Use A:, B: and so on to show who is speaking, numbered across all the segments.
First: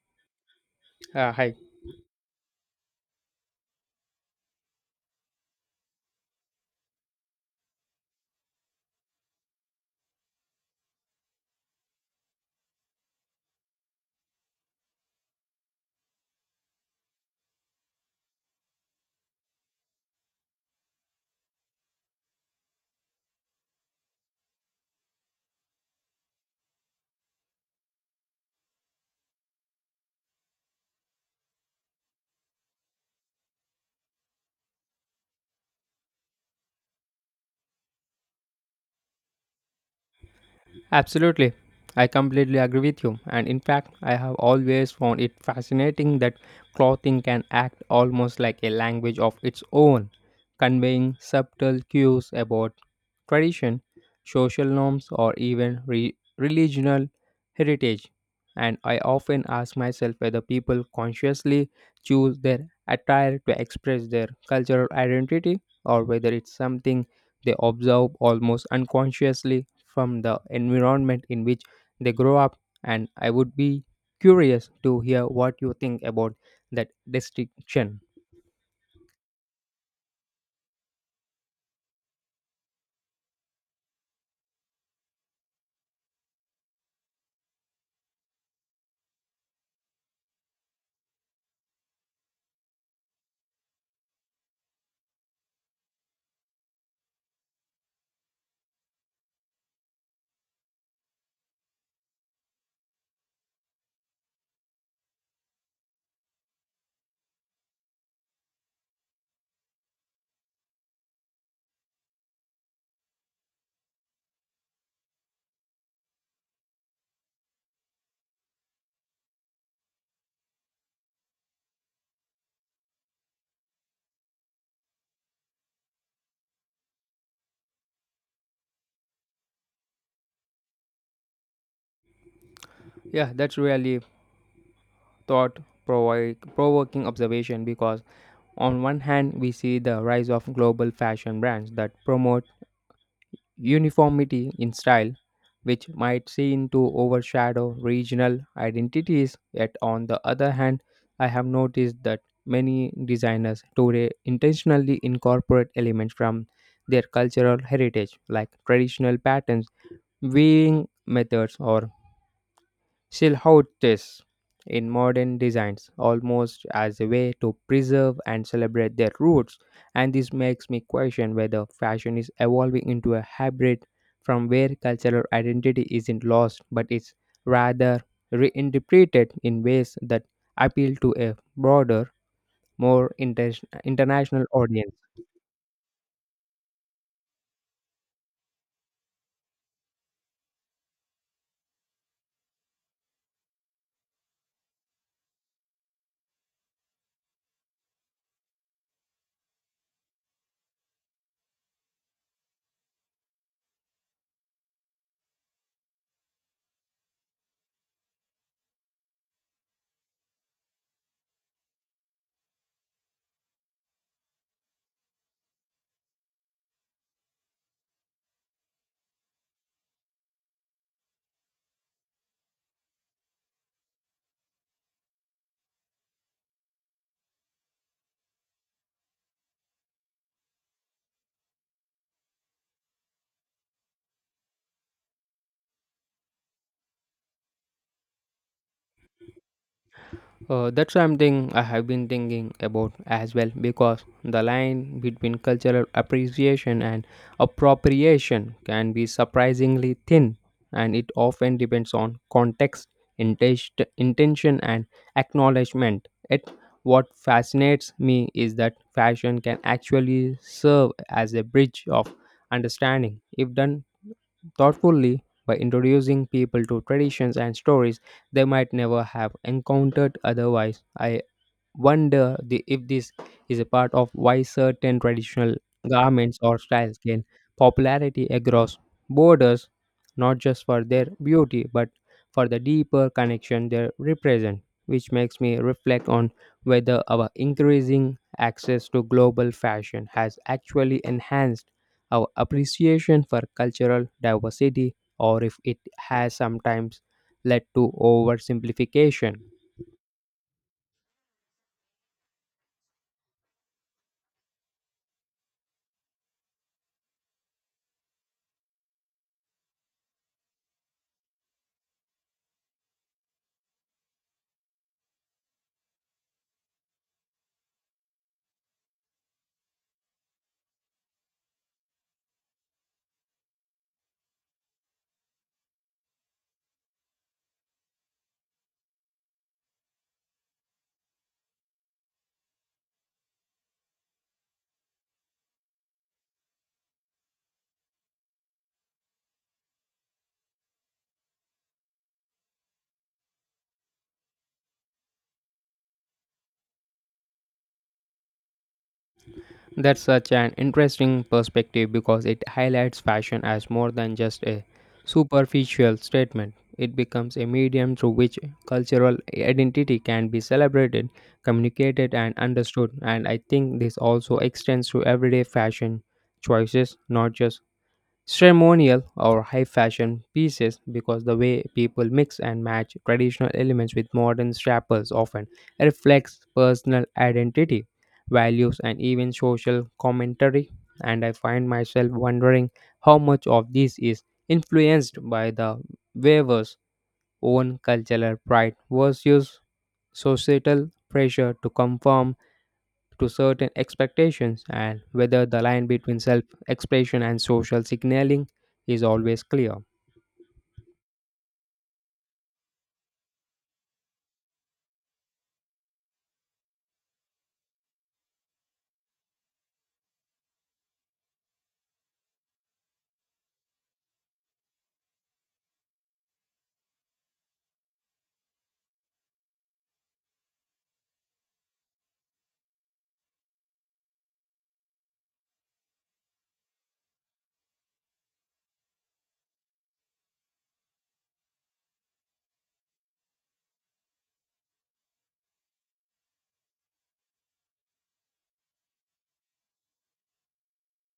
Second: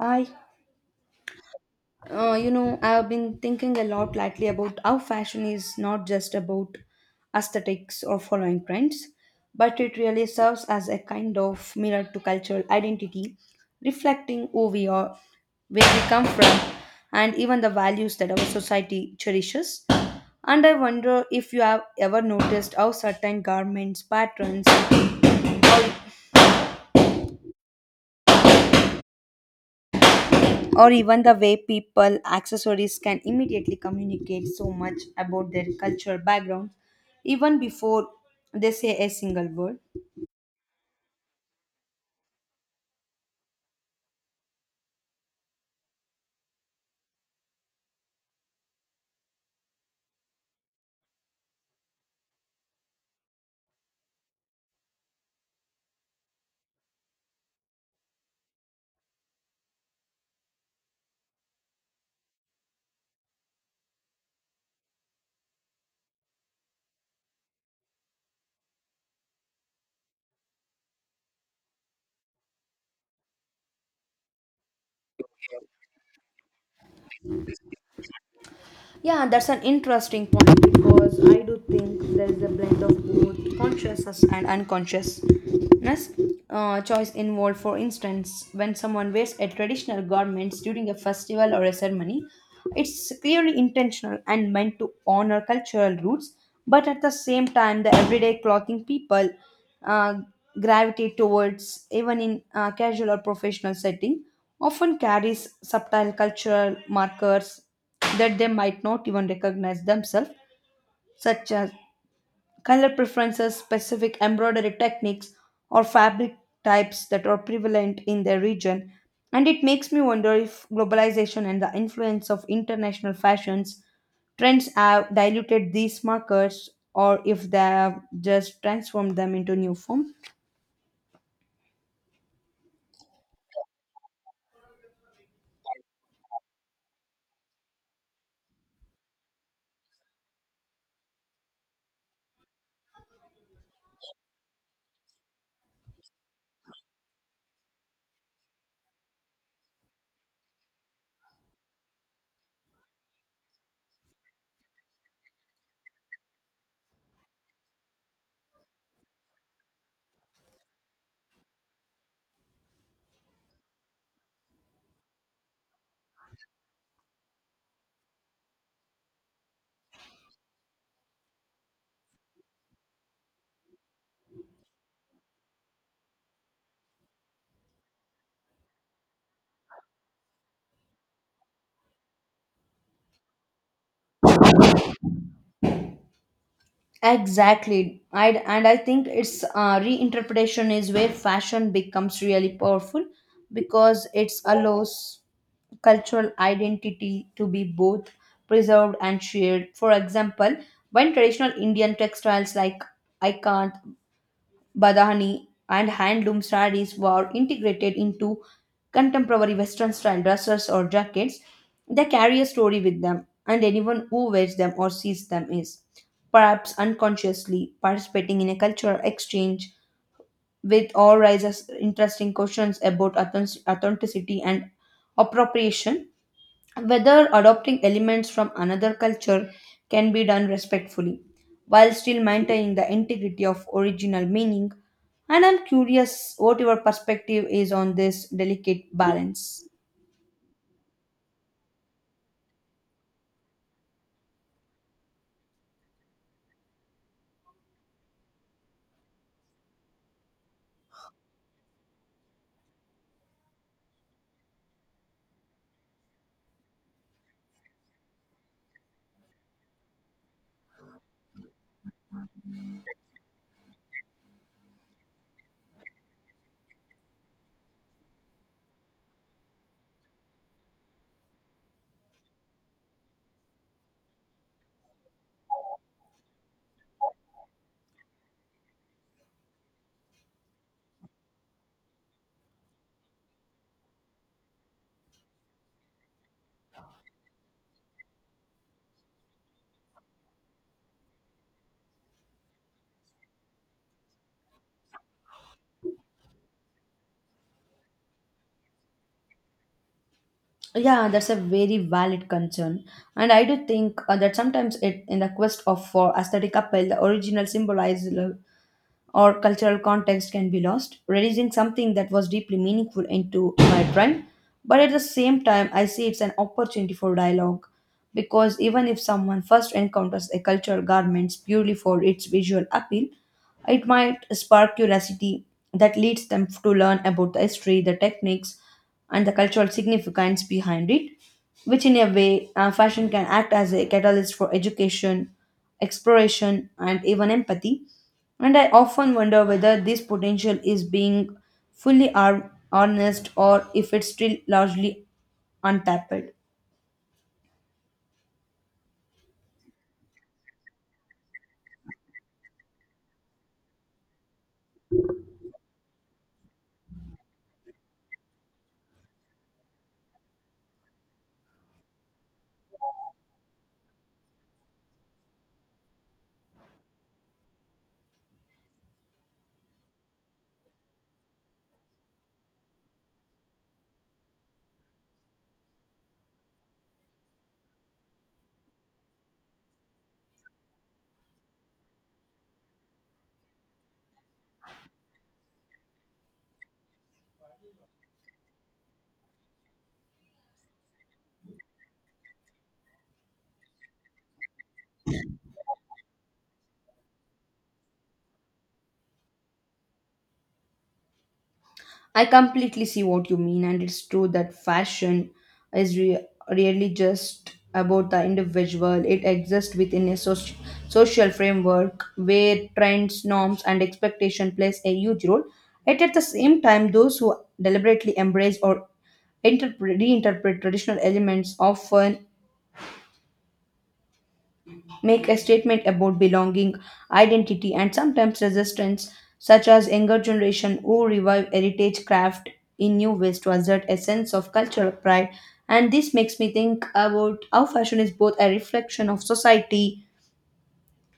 A: I,
B: Hi.
A: I've been thinking a lot lately about how fashion is not just about aesthetics or following trends, but it really serves as a kind of mirror to cultural identity, reflecting who we are, where we come from, and even the values that our society cherishes. And I wonder if you have ever noticed how certain garments, patterns, or even the way people accessories can immediately communicate so much about their cultural background even before they say a single word.
B: Absolutely. I completely agree with you. And in fact, I have always found it fascinating that clothing can act almost like a language of its own, conveying subtle cues about tradition, social norms, or even religional heritage. And I often ask myself whether people consciously choose their attire to express their cultural identity or whether it's something they observe almost unconsciously from the environment in which they grow up, and I would be curious to hear what you think about that distinction.
A: Yeah, that's an interesting point because I do think there is a blend of both consciousness and unconsciousness choice involved. For instance, when someone wears a traditional garments during a festival or a ceremony, it's clearly intentional and meant to honor cultural roots. But at the same time, the everyday clothing people uh, gravitate towards, even in casual or professional setting, often carries subtle cultural markers that they might not even recognize themselves, such as color preferences, specific embroidery techniques, or fabric types that are prevalent in their region. And it makes me wonder if globalization and the influence of international fashions trends have diluted these markers or if they have just transformed them into new form.
B: Yeah, that's really thought provoking observation because on one hand we see the rise of global fashion brands that promote uniformity in style, which might seem to overshadow regional identities. Yet, on the other hand, I have noticed that many designers today intentionally incorporate elements from their cultural heritage, like traditional patterns, weaving methods, or Still how it is in modern designs, almost as a way to preserve and celebrate their roots. And this makes me question whether fashion is evolving into a hybrid from where cultural identity isn't lost but is rather reinterpreted in ways that appeal to a broader, more international audience.
A: Exactly, and I think it's reinterpretation is where fashion becomes really powerful because it allows cultural identity to be both preserved and shared. For example, when traditional Indian textiles like ikant, badhani, and handloom sarees were integrated into contemporary Western style dresses or jackets, they carry a story with them, and anyone who wears them or sees them is, perhaps unconsciously, participating in a cultural exchange with all raises interesting questions about authenticity and appropriation, whether adopting elements from another culture can be done respectfully while still maintaining the integrity of original meaning. And I'm curious what your perspective is on this delicate balance.
B: That's something I have been thinking about as well because the line between cultural appreciation and appropriation can be surprisingly thin, and it often depends on context, intention, and acknowledgement. It, what fascinates me is that fashion can actually serve as a bridge of understanding if done thoughtfully by introducing people to traditions and stories they might never have encountered otherwise. I wonder if this is a part of why certain traditional garments or styles gain popularity across borders, not just for their beauty but for the deeper connection they represent, which makes me reflect on whether our increasing access to global fashion has actually enhanced our appreciation for cultural diversity or if it has sometimes led to oversimplification.
A: Yeah, that's a very valid concern. And I do think that sometimes it, in the quest of for aesthetic appeal, the original symbolizes or cultural context can be lost, reducing something that was deeply meaningful into my trend. But at the same time, I see it's an opportunity for dialogue because even if someone first encounters a cultural garment purely for its visual appeal, it might spark curiosity that leads them to learn about the history, the techniques, and the cultural significance behind it, which in a way, fashion can act as a catalyst for education, exploration, and even empathy. And I often wonder whether this potential is being fully harnessed or if it's still largely untapped.
B: That's such an interesting perspective because it highlights fashion as more than just a superficial statement. It becomes a medium through which cultural identity can be celebrated, communicated, and understood. And I think this also extends to everyday fashion choices, not just ceremonial or high fashion pieces, because the way people mix and match traditional elements with modern staples often reflects personal identity, values, and even social commentary. And I find myself wondering how much of this is influenced by the weaver's own cultural pride versus societal pressure to conform to certain expectations, and whether the line between self expression and social signaling is always clear.
A: I completely see what you mean, and it's true that fashion is really just about the individual. It exists within a social framework where trends, norms, and expectation plays a huge role. Yet at the same time, those who deliberately embrace or interpret, reinterpret traditional elements often make a statement about belonging, identity, and sometimes resistance, such as younger generation who revive heritage craft in new ways to assert a sense of cultural pride. And this makes me think about how fashion is both a reflection of society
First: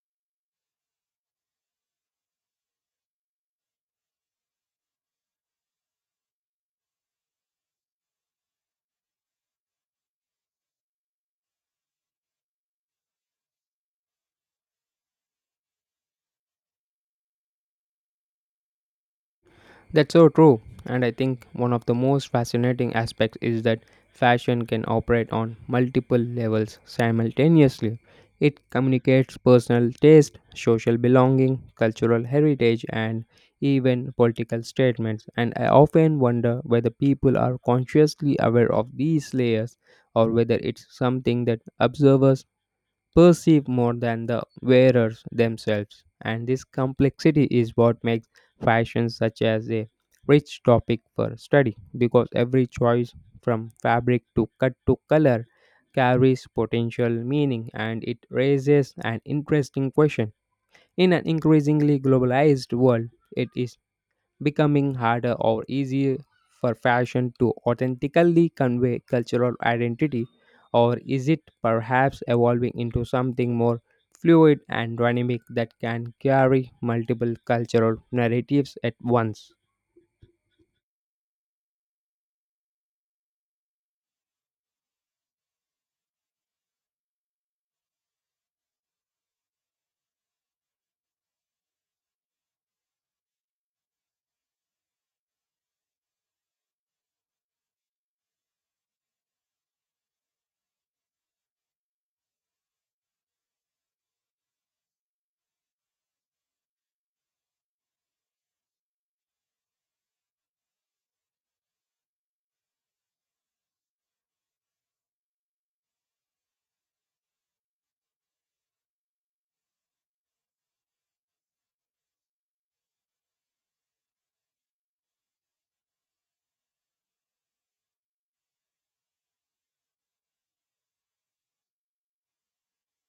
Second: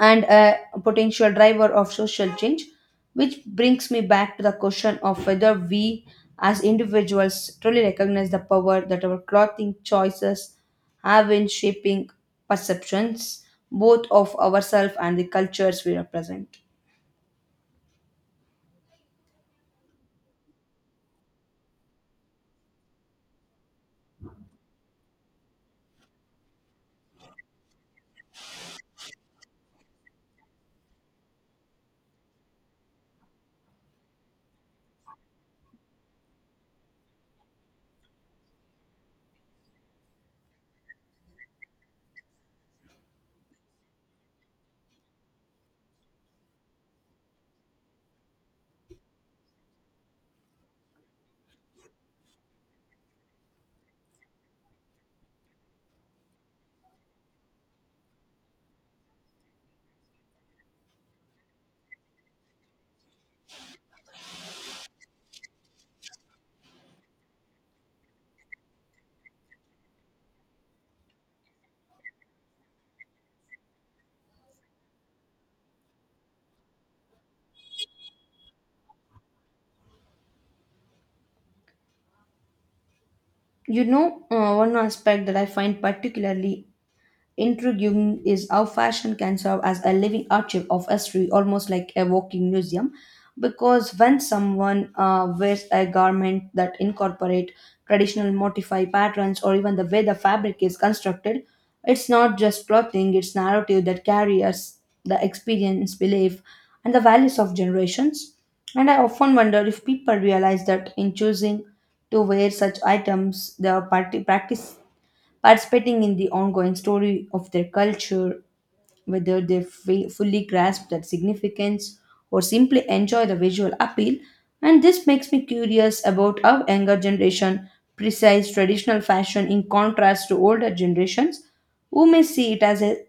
A: and a potential driver of social change, which brings me back to the question of whether we as individuals truly recognize the power that our clothing choices have in shaping perceptions both of ourselves and the cultures we represent.
B: That's so true. And I think one of the most fascinating aspects is that fashion can operate on multiple levels simultaneously. It communicates personal taste, social belonging, cultural heritage, and even political statements. And I often wonder whether people are consciously aware of these layers or whether it's something that observers perceive more than the wearers themselves. And this complexity is what makes fashion such as a rich topic for study because every choice, from fabric to cut to color, carries potential meaning, and it raises an interesting question. In an increasingly globalized world, it is becoming harder or easier for fashion to authentically convey cultural identity, or is it perhaps evolving into something more fluid and dynamic that can carry multiple cultural narratives at once?
A: You know, one aspect that I find particularly intriguing is how fashion can serve as a living archive of history, almost like a walking museum. Because when someone wears a garment that incorporate traditional modify patterns or even the way the fabric is constructed, it's not just clothing; it's narrative that carries the experience, belief, and the values of generations. And I often wonder if people realize that in choosing to wear such items, they are parti- practice participating in the ongoing story of their culture, whether they fully grasp that significance or simply enjoy the visual appeal. And this makes me curious about how younger generation precise traditional fashion in contrast to older generations who may see it as a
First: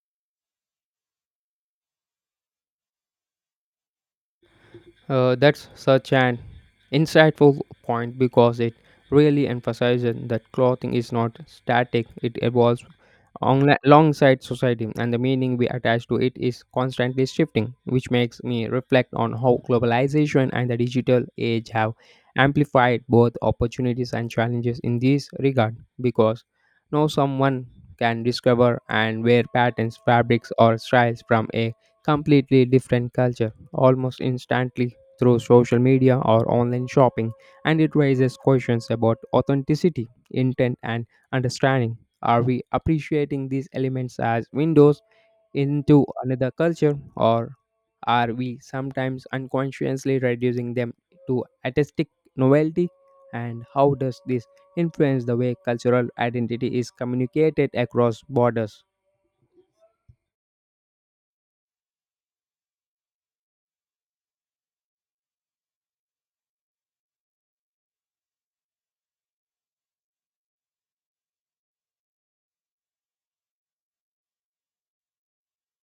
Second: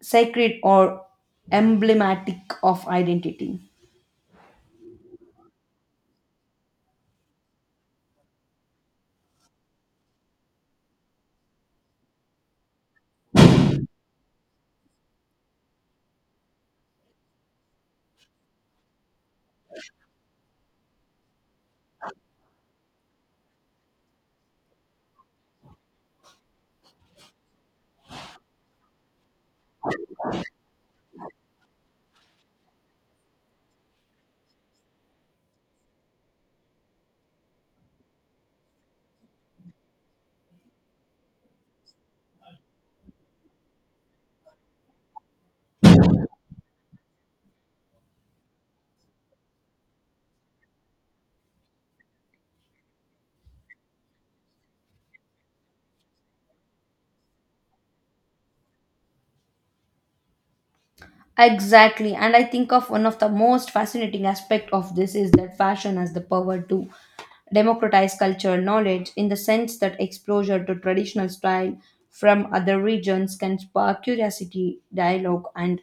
A: sacred or emblematic of identity.
B: That's such an insightful point because it really emphasizes that clothing is not static, it evolves alongside society, and the meaning we attach to it is constantly shifting, which makes me reflect on how globalization and the digital age have amplified both opportunities and challenges in this regard because now someone can discover and wear patterns, fabrics, or styles from a completely different culture almost instantly through social media or online shopping, and it raises questions about authenticity, intent, and understanding. Are we appreciating these elements as windows into another culture, or are we sometimes unconsciously reducing them to artistic novelty? And how does this influence the way cultural identity is communicated across borders?
A: Exactly, and I think of one of the most fascinating aspect of this is that fashion has the power to democratize cultural knowledge in the sense that exposure to traditional style from other regions can spark curiosity, dialogue, and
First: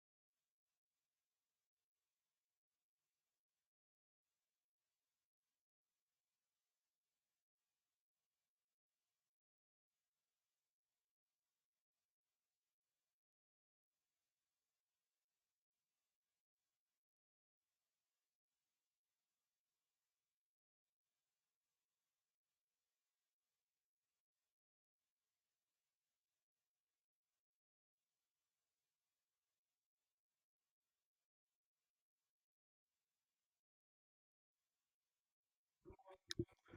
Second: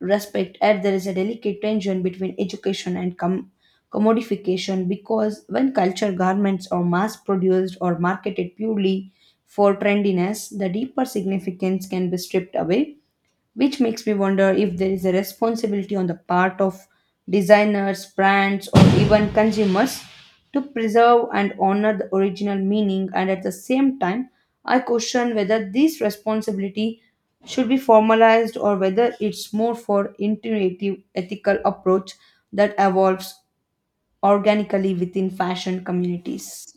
A: respect. Yet there is a delicate tension between education and commodification because when culture garments are mass produced or marketed purely for trendiness, the deeper significance can be stripped away, which makes me wonder if there is a responsibility on the part of designers, brands, or even consumers to preserve and honor the original meaning. And at the same time, I question whether this responsibility should be formalized or whether it's more for intuitive ethical approach that evolves organically within fashion communities.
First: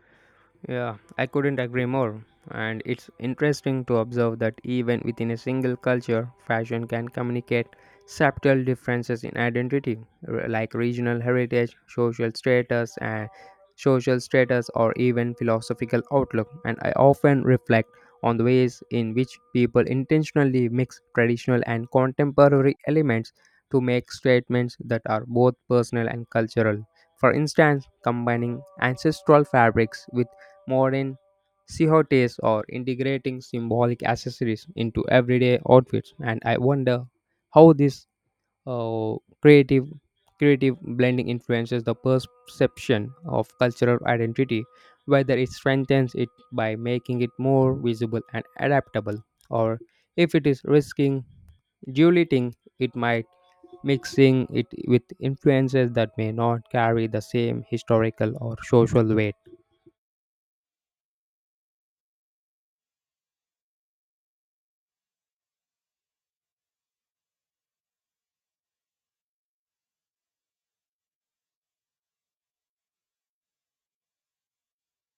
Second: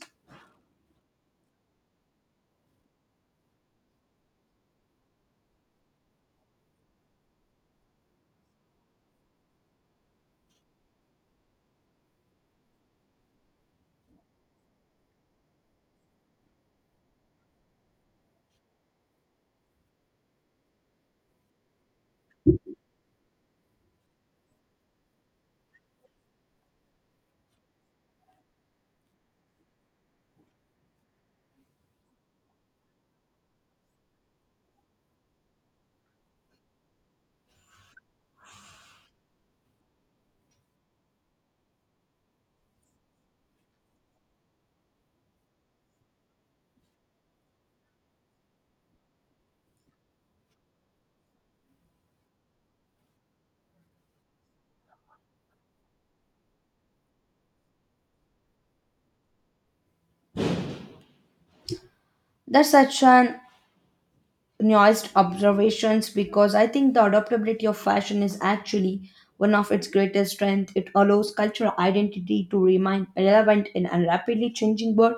B: Yeah, I couldn't agree more. And it's interesting to observe that even within a single culture, fashion can communicate subtle differences in identity, like regional heritage, social status, and social status, or even philosophical outlook. And I often reflect on the ways in which people intentionally mix traditional and contemporary elements to make statements that are both personal and cultural. For instance, combining ancestral fabrics with modern cottes are integrating symbolic accessories into everyday outfits, and I wonder how this uh, creative blending influences the perception of cultural identity, whether it strengthens it by making it more visible and adaptable, or if it is risking diluting it might mixing it with influences that may not carry the same historical or social weight.
A: That's such an nuanced observations because I think the adaptability of fashion is actually one of its greatest strengths. It allows cultural identity to remain relevant in a rapidly changing world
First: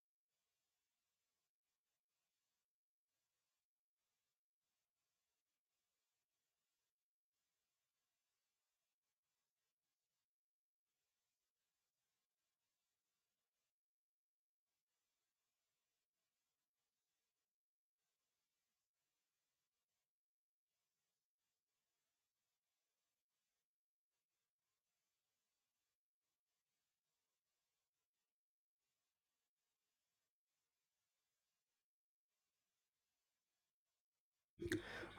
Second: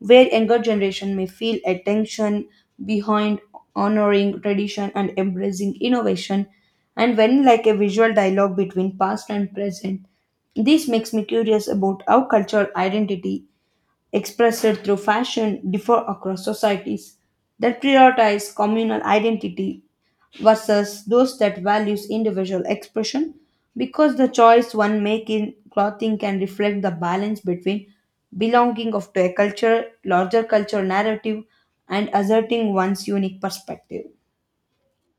A: where younger generation may feel a tension behind honoring tradition and embracing innovation and when like a visual dialogue between past and present. This makes me curious about how cultural identity expressed through fashion differ across societies that prioritize communal identity versus those that values individual expression, because the choice one makes in clothing can reflect the balance between belonging of to a culture larger cultural narrative and asserting one's unique perspective.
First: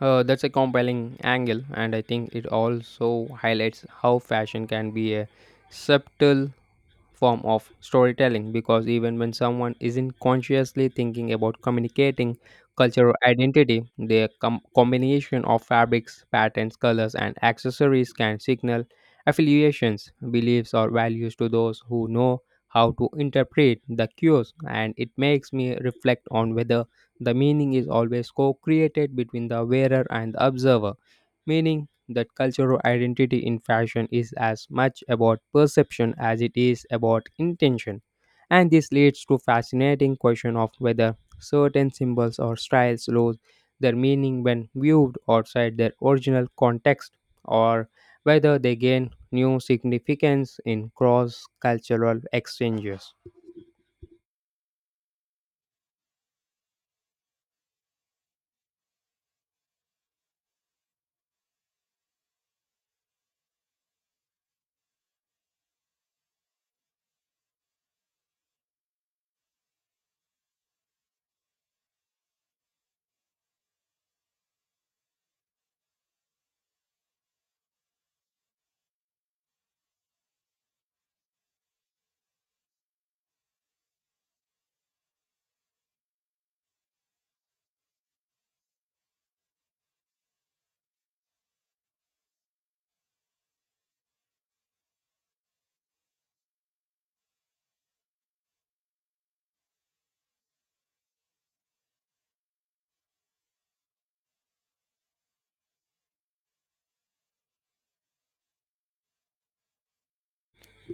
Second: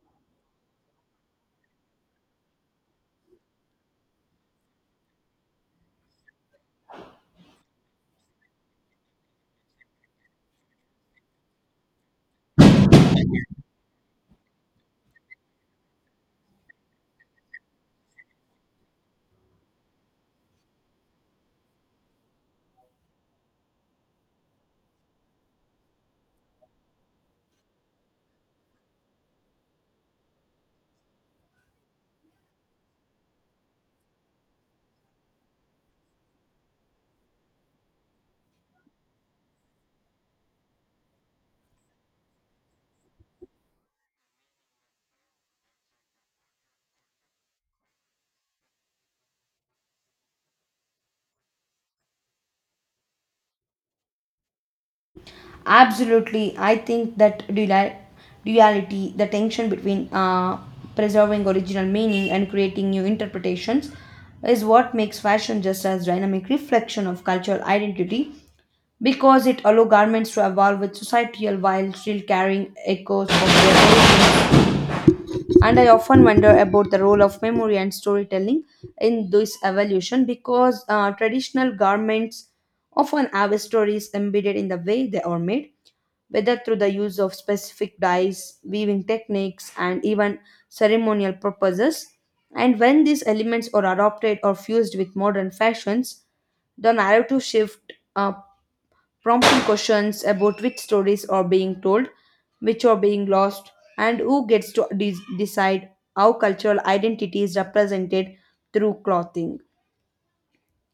B: That's a compelling angle, and I think it also highlights how fashion can be a subtle form of storytelling because even when someone isn't consciously thinking about communicating cultural identity, the combination of fabrics, patterns, colors, and accessories can signal affiliations, beliefs, or values to those who know how to interpret the cues. And it makes me reflect on whether the meaning is always co created between the wearer and the observer, meaning that cultural identity in fashion is as much about perception as it is about intention. And this leads to fascinating question of whether certain symbols or styles lose their meaning when viewed outside their original context or whether they gain new significance in cross cultural exchanges.
A: Absolutely, I think that duality, the tension between preserving original meaning and creating new interpretations, is what makes fashion just as dynamic reflection of cultural identity because it allows garments to evolve with societal while still carrying echoes of their origin. And I often wonder about the role of memory and storytelling in this evolution because traditional garments often have stories embedded in the way they are made, whether through the use of specific dyes, weaving techniques, and even ceremonial purposes. And when these elements are adopted or fused with modern fashions, the narrative shift prompting questions about which stories are being told, which are being lost, and who gets to decide how cultural identity is represented through clothing.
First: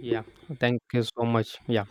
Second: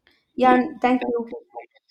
B: Yeah,
A: Yeah, and
B: thank
A: thank
B: you so
A: you.
B: much. Yeah.